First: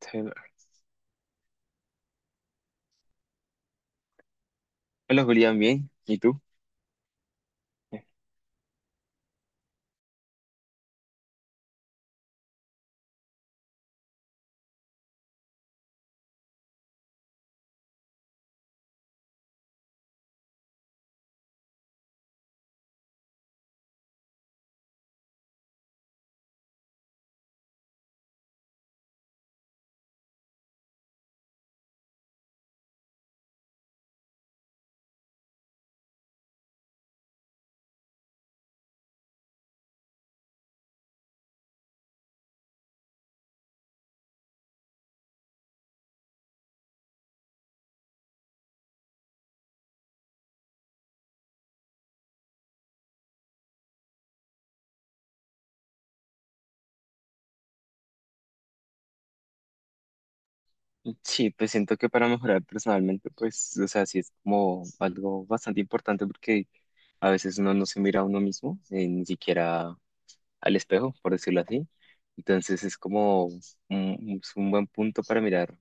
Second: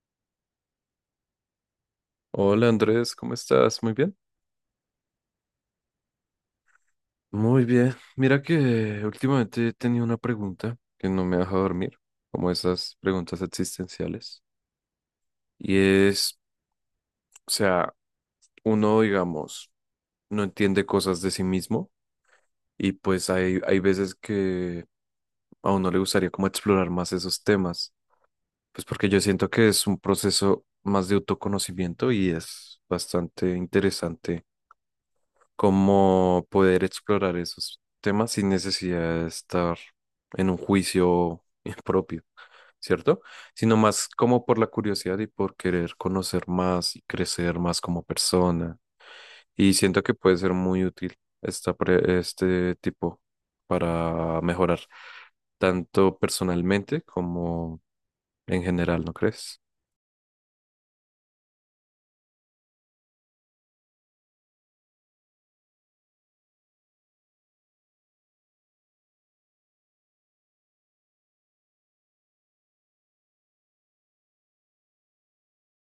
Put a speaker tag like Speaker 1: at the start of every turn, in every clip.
Speaker 1: Taylor.
Speaker 2: Hola Andrés, ¿cómo estás? Muy bien.
Speaker 1: Hola Julián, bien. ¿Y tú?
Speaker 2: Muy bien. Mira que últimamente he tenido una pregunta que no me deja dormir, como esas preguntas existenciales. Y es, o sea, uno, digamos, no entiende cosas de sí mismo y pues hay veces que a uno le gustaría como explorar más esos temas, pues porque yo siento que es un proceso más de autoconocimiento y es bastante interesante como poder explorar esos temas sin necesidad de estar en un juicio propio, ¿cierto? Sino más como por la curiosidad y por querer conocer más y crecer más como persona. Y siento que puede ser muy útil este tipo para mejorar tanto personalmente como en general, ¿no crees?
Speaker 1: Sí, pues siento que para mejorar personalmente, pues, o sea, sí es como algo bastante importante porque a veces uno no se mira a uno mismo, ni siquiera al espejo, por decirlo así. Entonces es como es un buen punto para mirar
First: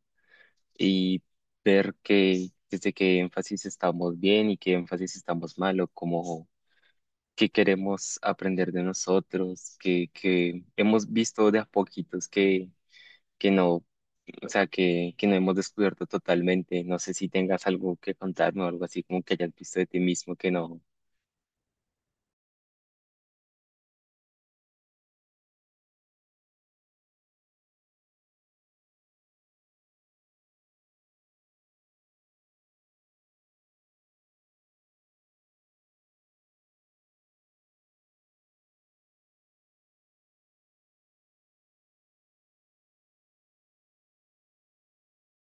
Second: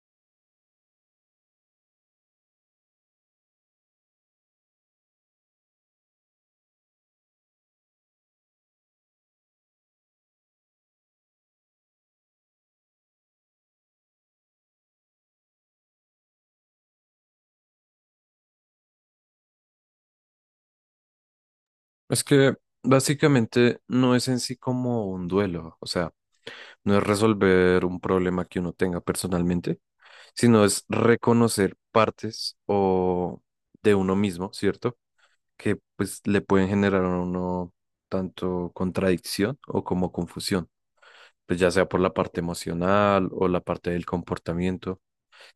Speaker 1: y ver que desde qué énfasis estamos bien y qué énfasis estamos mal o cómo, que queremos aprender de nosotros, que hemos visto de a poquitos que no, o sea, que no hemos descubierto totalmente. No sé si tengas algo que contarme o algo así como que hayas visto de ti mismo que no.
Speaker 2: Es que básicamente no es en sí como un duelo, o sea, no es resolver un problema que uno tenga personalmente, sino es reconocer partes o de uno mismo, ¿cierto? Que pues le pueden generar a uno tanto contradicción o como confusión, pues ya sea por la parte emocional o la parte del comportamiento.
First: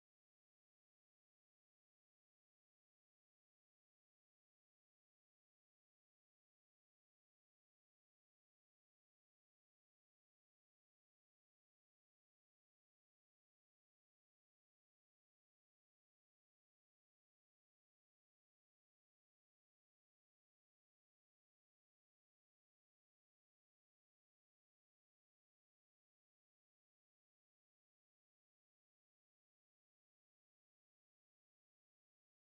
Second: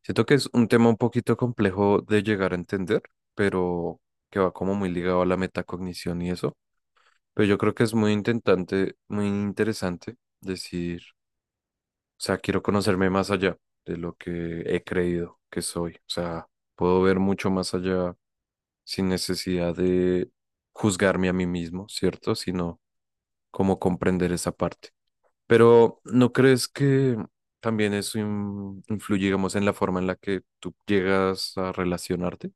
Speaker 2: Siento que es un tema un poquito complejo de llegar a entender, pero que va como muy ligado a la metacognición y eso. Pero yo creo que es muy interesante decir, o sea, quiero conocerme más allá de lo que he creído que soy. O sea, puedo ver mucho más allá sin necesidad de juzgarme a mí mismo, ¿cierto? Sino cómo comprender esa parte. Pero ¿no crees que también eso influye, digamos, en la forma en la que tú llegas a relacionarte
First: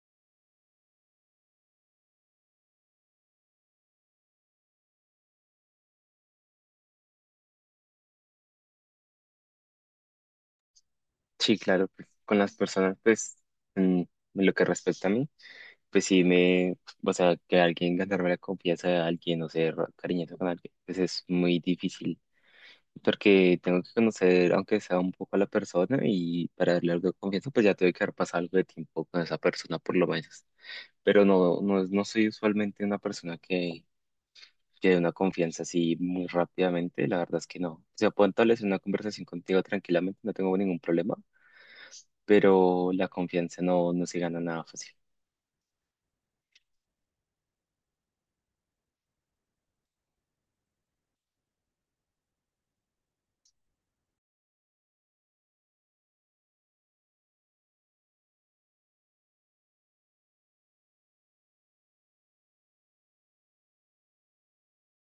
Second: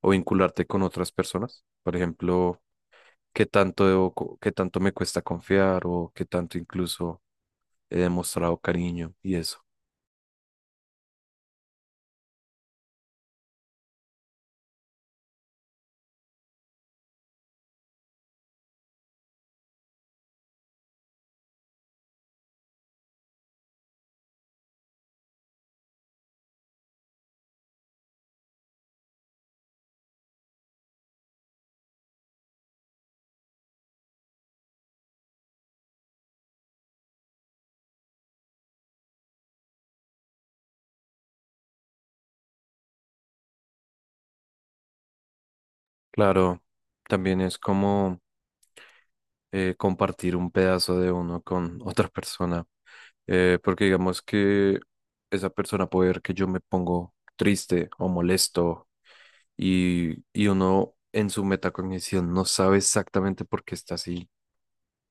Speaker 2: o vincularte con otras personas? Por ejemplo, ¿qué tanto qué tanto me cuesta confiar o qué tanto incluso he demostrado cariño y eso?
Speaker 1: Sí, claro, pues, con las personas, pues, en lo que respecta a mí, pues sí me, o sea, que alguien ganarme la confianza de alguien, o ser cariñoso con alguien, pues es muy difícil. Porque tengo que conocer, aunque sea un poco a la persona, y para darle algo de confianza, pues ya tengo que haber pasado algo de tiempo con esa persona, por lo menos. Pero no soy usualmente una persona que dé una confianza así muy rápidamente, la verdad es que no. O sea, puedo establecer una conversación contigo tranquilamente, no tengo ningún problema, pero la confianza no se gana nada fácil.
Speaker 2: Claro, también es como compartir un pedazo de uno con otra persona, porque digamos que esa persona puede ver que yo me pongo triste o molesto y uno en su metacognición no sabe exactamente por qué está así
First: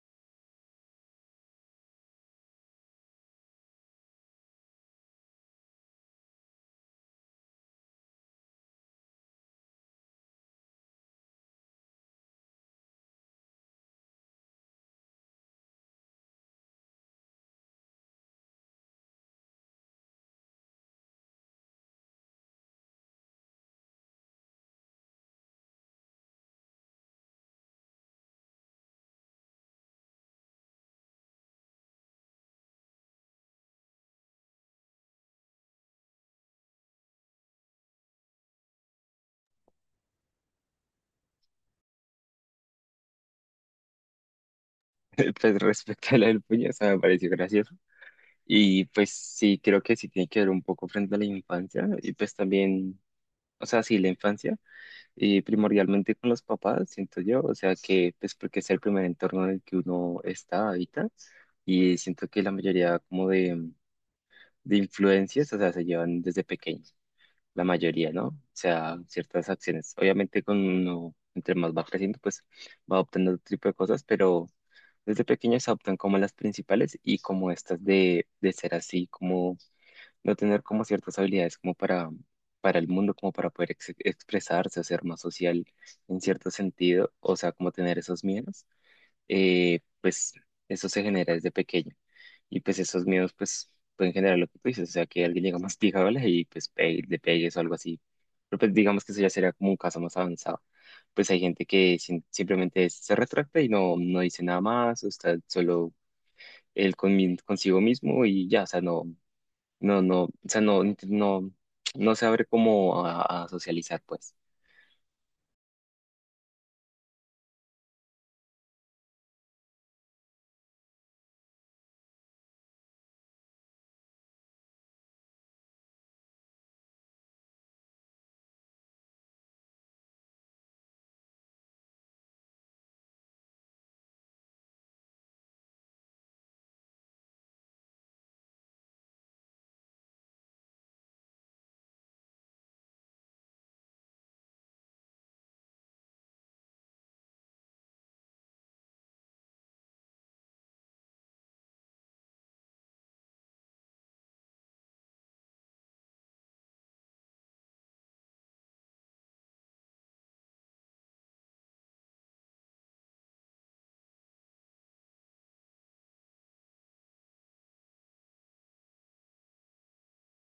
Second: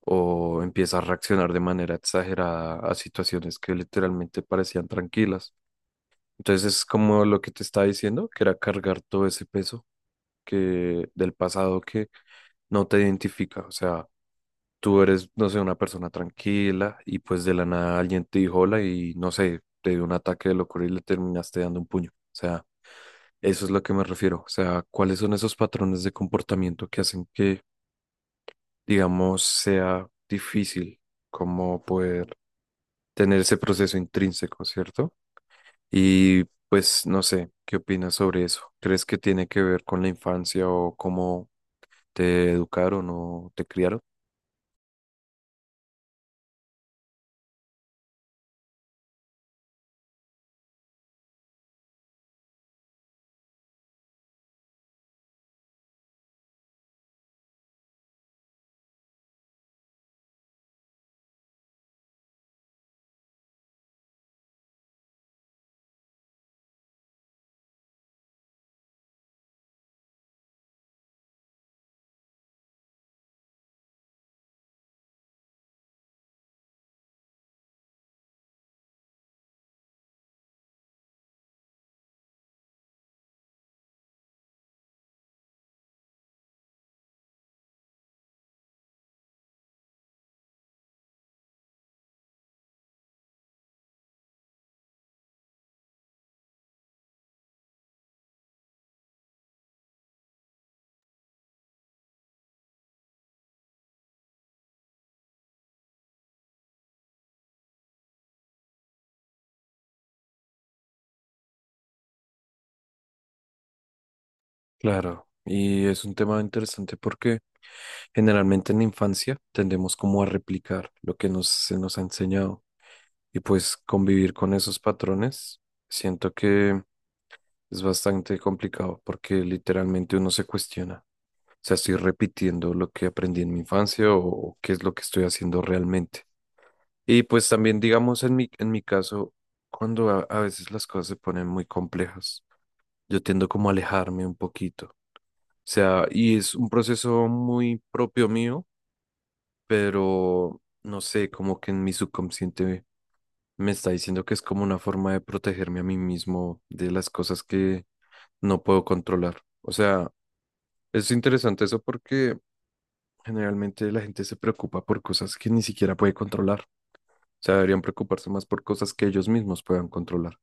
Speaker 2: o empieza a reaccionar de manera exagerada a situaciones que literalmente parecían tranquilas. Entonces es como lo que te estaba diciendo, que era cargar todo ese peso que del pasado que no te identifica, o sea, tú eres, no sé, una persona tranquila y pues de la nada alguien te dijo hola y no sé, te dio un ataque de locura y le terminaste dando un puño. O sea, eso es lo que me refiero. O sea, ¿cuáles son esos patrones de comportamiento que hacen que, digamos, sea difícil como poder tener ese proceso intrínseco, ¿cierto? Y pues no sé, ¿qué opinas sobre eso? ¿Crees que tiene que ver con la infancia o cómo te educaron o te criaron?
Speaker 1: Pues respecto a la del puño, o sea, me pareció gracioso. Y pues sí, creo que sí tiene que ver un poco frente a la infancia, y pues también, o sea, sí, la infancia. Y primordialmente con los papás, siento yo, o sea que pues porque es el primer entorno en el que uno está ahorita y siento que la mayoría como de influencias, o sea, se llevan desde pequeños, la mayoría, ¿no? O sea, ciertas acciones. Obviamente con uno, entre más va creciendo, pues va adoptando otro tipo de cosas, pero desde pequeños se adoptan como las principales y como estas de ser así, como no tener como ciertas habilidades como para el mundo, como para poder ex- expresarse o ser más social en cierto sentido, o sea, como tener esos miedos, pues eso se genera desde pequeño. Y pues esos miedos pues pueden generar lo que tú dices, o sea, que alguien llega más masticable y pues pe- le pegues o algo así. Pero pues digamos que eso ya sería como un caso más avanzado. Pues hay gente que sin- simplemente se retracta y no dice nada más, o está solo él con, consigo mismo y ya, o sea, no, no, o sea, no, no, no se abre como a socializar, pues.
Speaker 2: Claro, y es un tema interesante porque generalmente en la infancia tendemos como a replicar lo que nos, se nos ha enseñado y pues convivir con esos patrones siento que es bastante complicado porque literalmente uno se cuestiona, o sea, estoy repitiendo lo que aprendí en mi infancia o qué es lo que estoy haciendo realmente. Y pues también digamos en mi caso, cuando a veces las cosas se ponen muy complejas, yo tiendo como a alejarme un poquito, o sea, y es un proceso muy propio mío, pero no sé, como que en mi subconsciente me está diciendo que es como una forma de protegerme a mí mismo de las cosas que no puedo controlar. O sea, es interesante eso porque generalmente la gente se preocupa por cosas que ni siquiera puede controlar. O sea, deberían preocuparse más por cosas que ellos mismos puedan controlar. O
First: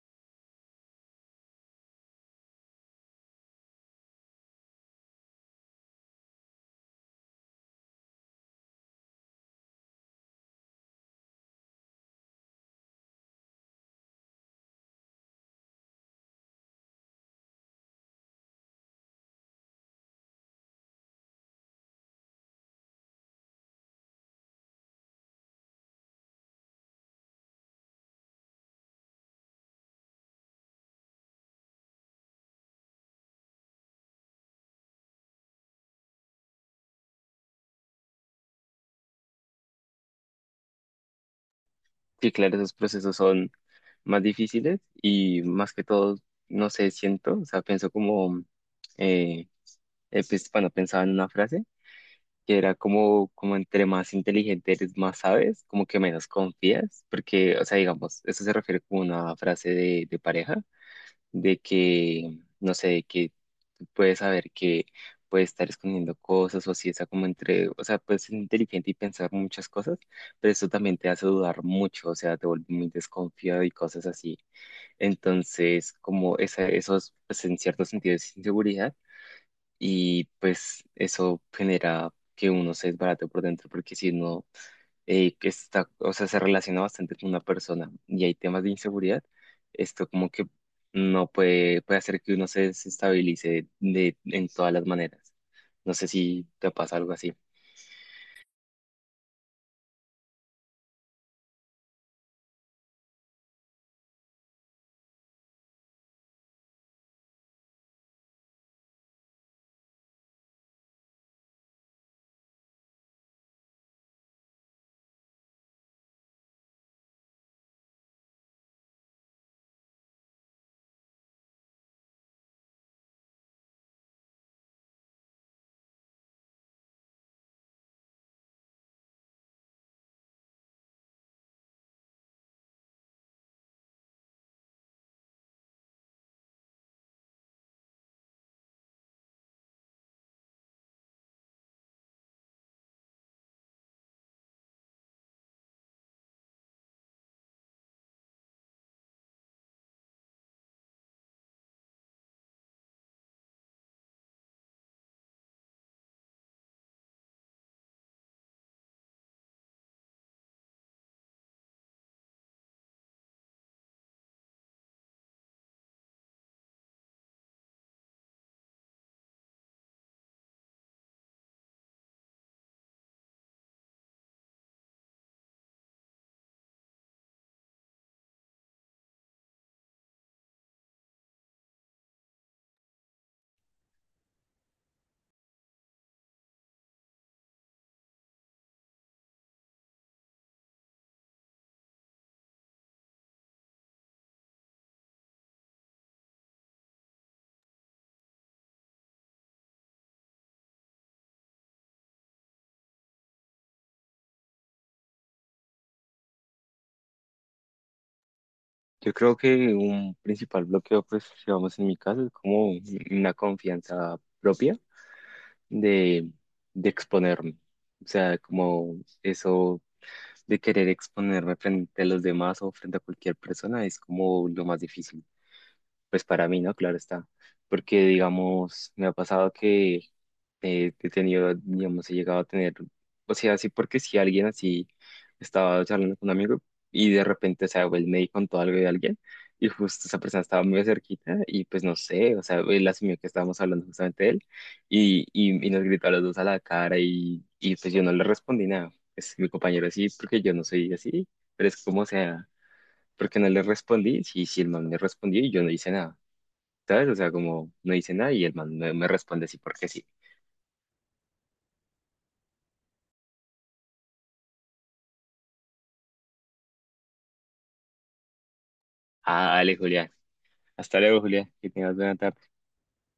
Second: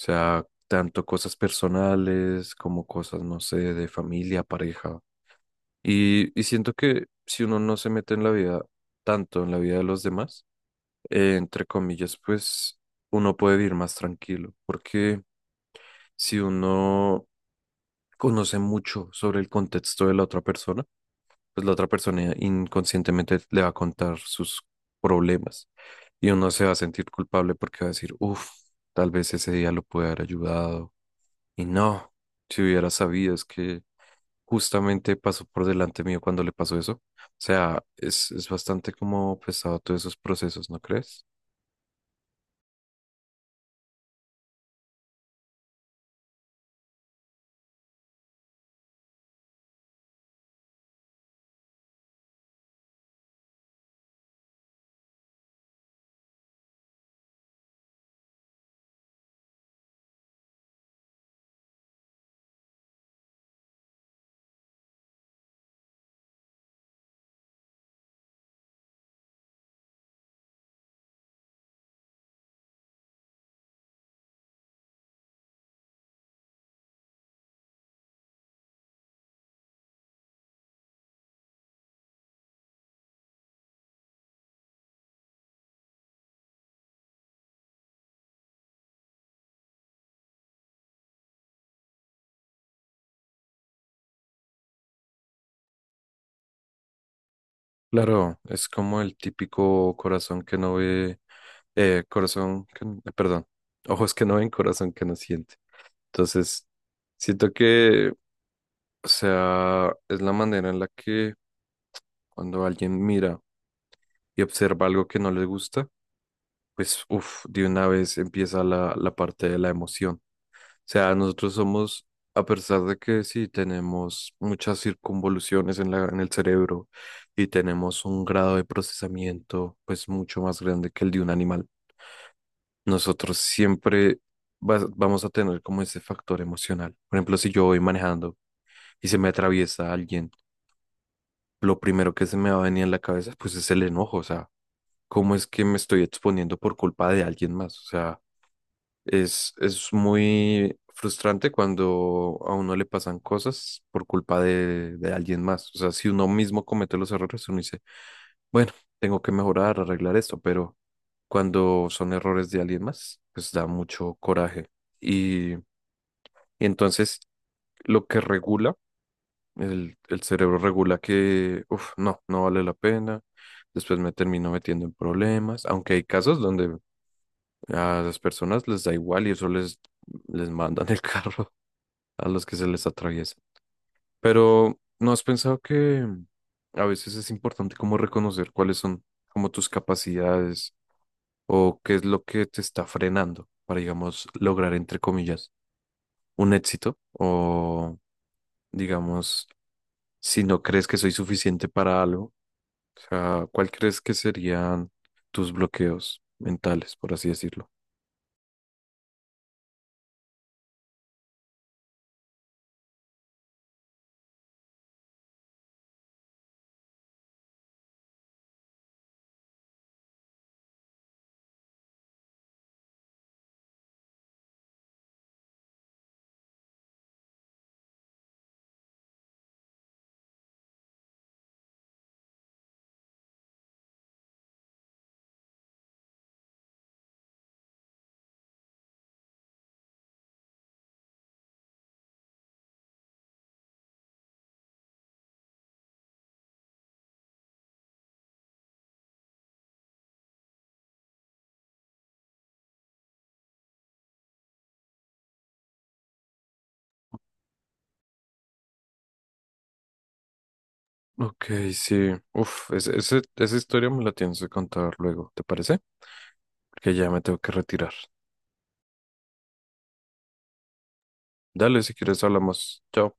Speaker 2: sea, tanto cosas personales como cosas, no sé, de familia, pareja. Y siento que si uno no se mete en la vida tanto, en la vida de los demás, entre comillas, pues uno puede vivir más tranquilo, porque si uno conoce mucho sobre el contexto de la otra persona, pues la otra persona inconscientemente le va a contar sus problemas y uno se va a sentir culpable porque va a decir, uff, tal vez ese día lo pude haber ayudado y no, si hubiera sabido, es que justamente pasó por delante mío cuando le pasó eso. O sea, es bastante como pesado todos esos procesos, ¿no crees?
Speaker 1: Sí, claro, esos procesos son más difíciles y más que todo, no sé, siento, o sea, pienso como, eh, pues, bueno, pensaba en una frase que era como, como entre más inteligente eres, más sabes, como que menos confías, porque, o sea, digamos, eso se refiere como a una frase de pareja de que, no sé, de que tú puedes saber que puede estar escondiendo cosas o si está como entre, o sea, puedes ser inteligente y pensar muchas cosas, pero eso también te hace dudar mucho, o sea, te vuelve muy desconfiado y cosas así. Entonces, como esos, pues en cierto sentido es inseguridad y pues eso genera que uno se desbarate por dentro porque si no que está, o sea, se relaciona bastante con una persona y hay temas de inseguridad, esto como que no puede, puede hacer que uno se desestabilice de, en todas las maneras. No sé si te pasa algo así.
Speaker 2: Claro, es como el típico corazón que no ve, perdón, ojos que no ven, corazón que no siente. Entonces, siento que, o sea, es la manera en la que cuando alguien mira y observa algo que no le gusta, pues, uff, de una vez empieza la parte de la emoción. Sea, nosotros somos, a pesar de que sí tenemos muchas circunvoluciones en en el cerebro y tenemos un grado de procesamiento pues mucho más grande que el de un animal, nosotros siempre vamos a tener como ese factor emocional. Por ejemplo, si yo voy manejando y se me atraviesa alguien, lo primero que se me va a venir en la cabeza pues es el enojo, o sea, ¿cómo es que me estoy exponiendo por culpa de alguien más? O sea... es muy frustrante cuando a uno le pasan cosas por culpa de alguien más. O sea, si uno mismo comete los errores, uno dice, bueno, tengo que mejorar, arreglar esto, pero cuando son errores de alguien más, pues da mucho coraje. Y entonces lo que regula, el cerebro regula que, uff, no, no vale la pena. Después me termino metiendo en problemas, aunque hay casos donde a las personas les da igual y eso les mandan el carro a los que se les atraviesa. Pero ¿no has pensado que a veces es importante como reconocer cuáles son como tus capacidades o qué es lo que te está frenando para, digamos, lograr, entre comillas, un éxito? O, digamos, si no crees que soy suficiente para algo, o sea, ¿cuál crees que serían tus bloqueos mentales, por así decirlo?
Speaker 1: Yo creo que un principal bloqueo, pues, digamos en mi caso, es como una confianza propia de, de exponerme. O sea, como eso de querer exponerme frente a los demás o frente a cualquier persona es como lo más difícil. Pues para mí, ¿no? Claro está. Porque, digamos, me ha pasado que he tenido, digamos, he llegado a tener, o sea, así porque si alguien así estaba charlando con un amigo y de repente, o sea, él me contó algo de alguien y justo esa persona estaba muy cerquita y pues no sé, o sea, él asumió que estábamos hablando justamente de él y nos gritó a los dos a la cara y pues yo no le respondí nada. Pues mi compañero sí, porque yo no soy así, pero es como, o sea, porque no le respondí, sí, el man me respondió y yo no hice nada. ¿Sabes? O sea, como no dice nada y el man me responde así porque sí.
Speaker 2: Ok, sí. Uf, esa historia me la tienes que contar luego, ¿te parece? Que ya me tengo que retirar.
Speaker 1: Ah, dale, Julián. Hasta luego, Julián. Que
Speaker 2: Dale, si
Speaker 1: tengas buena
Speaker 2: quieres
Speaker 1: tarde.
Speaker 2: hablamos. Chao.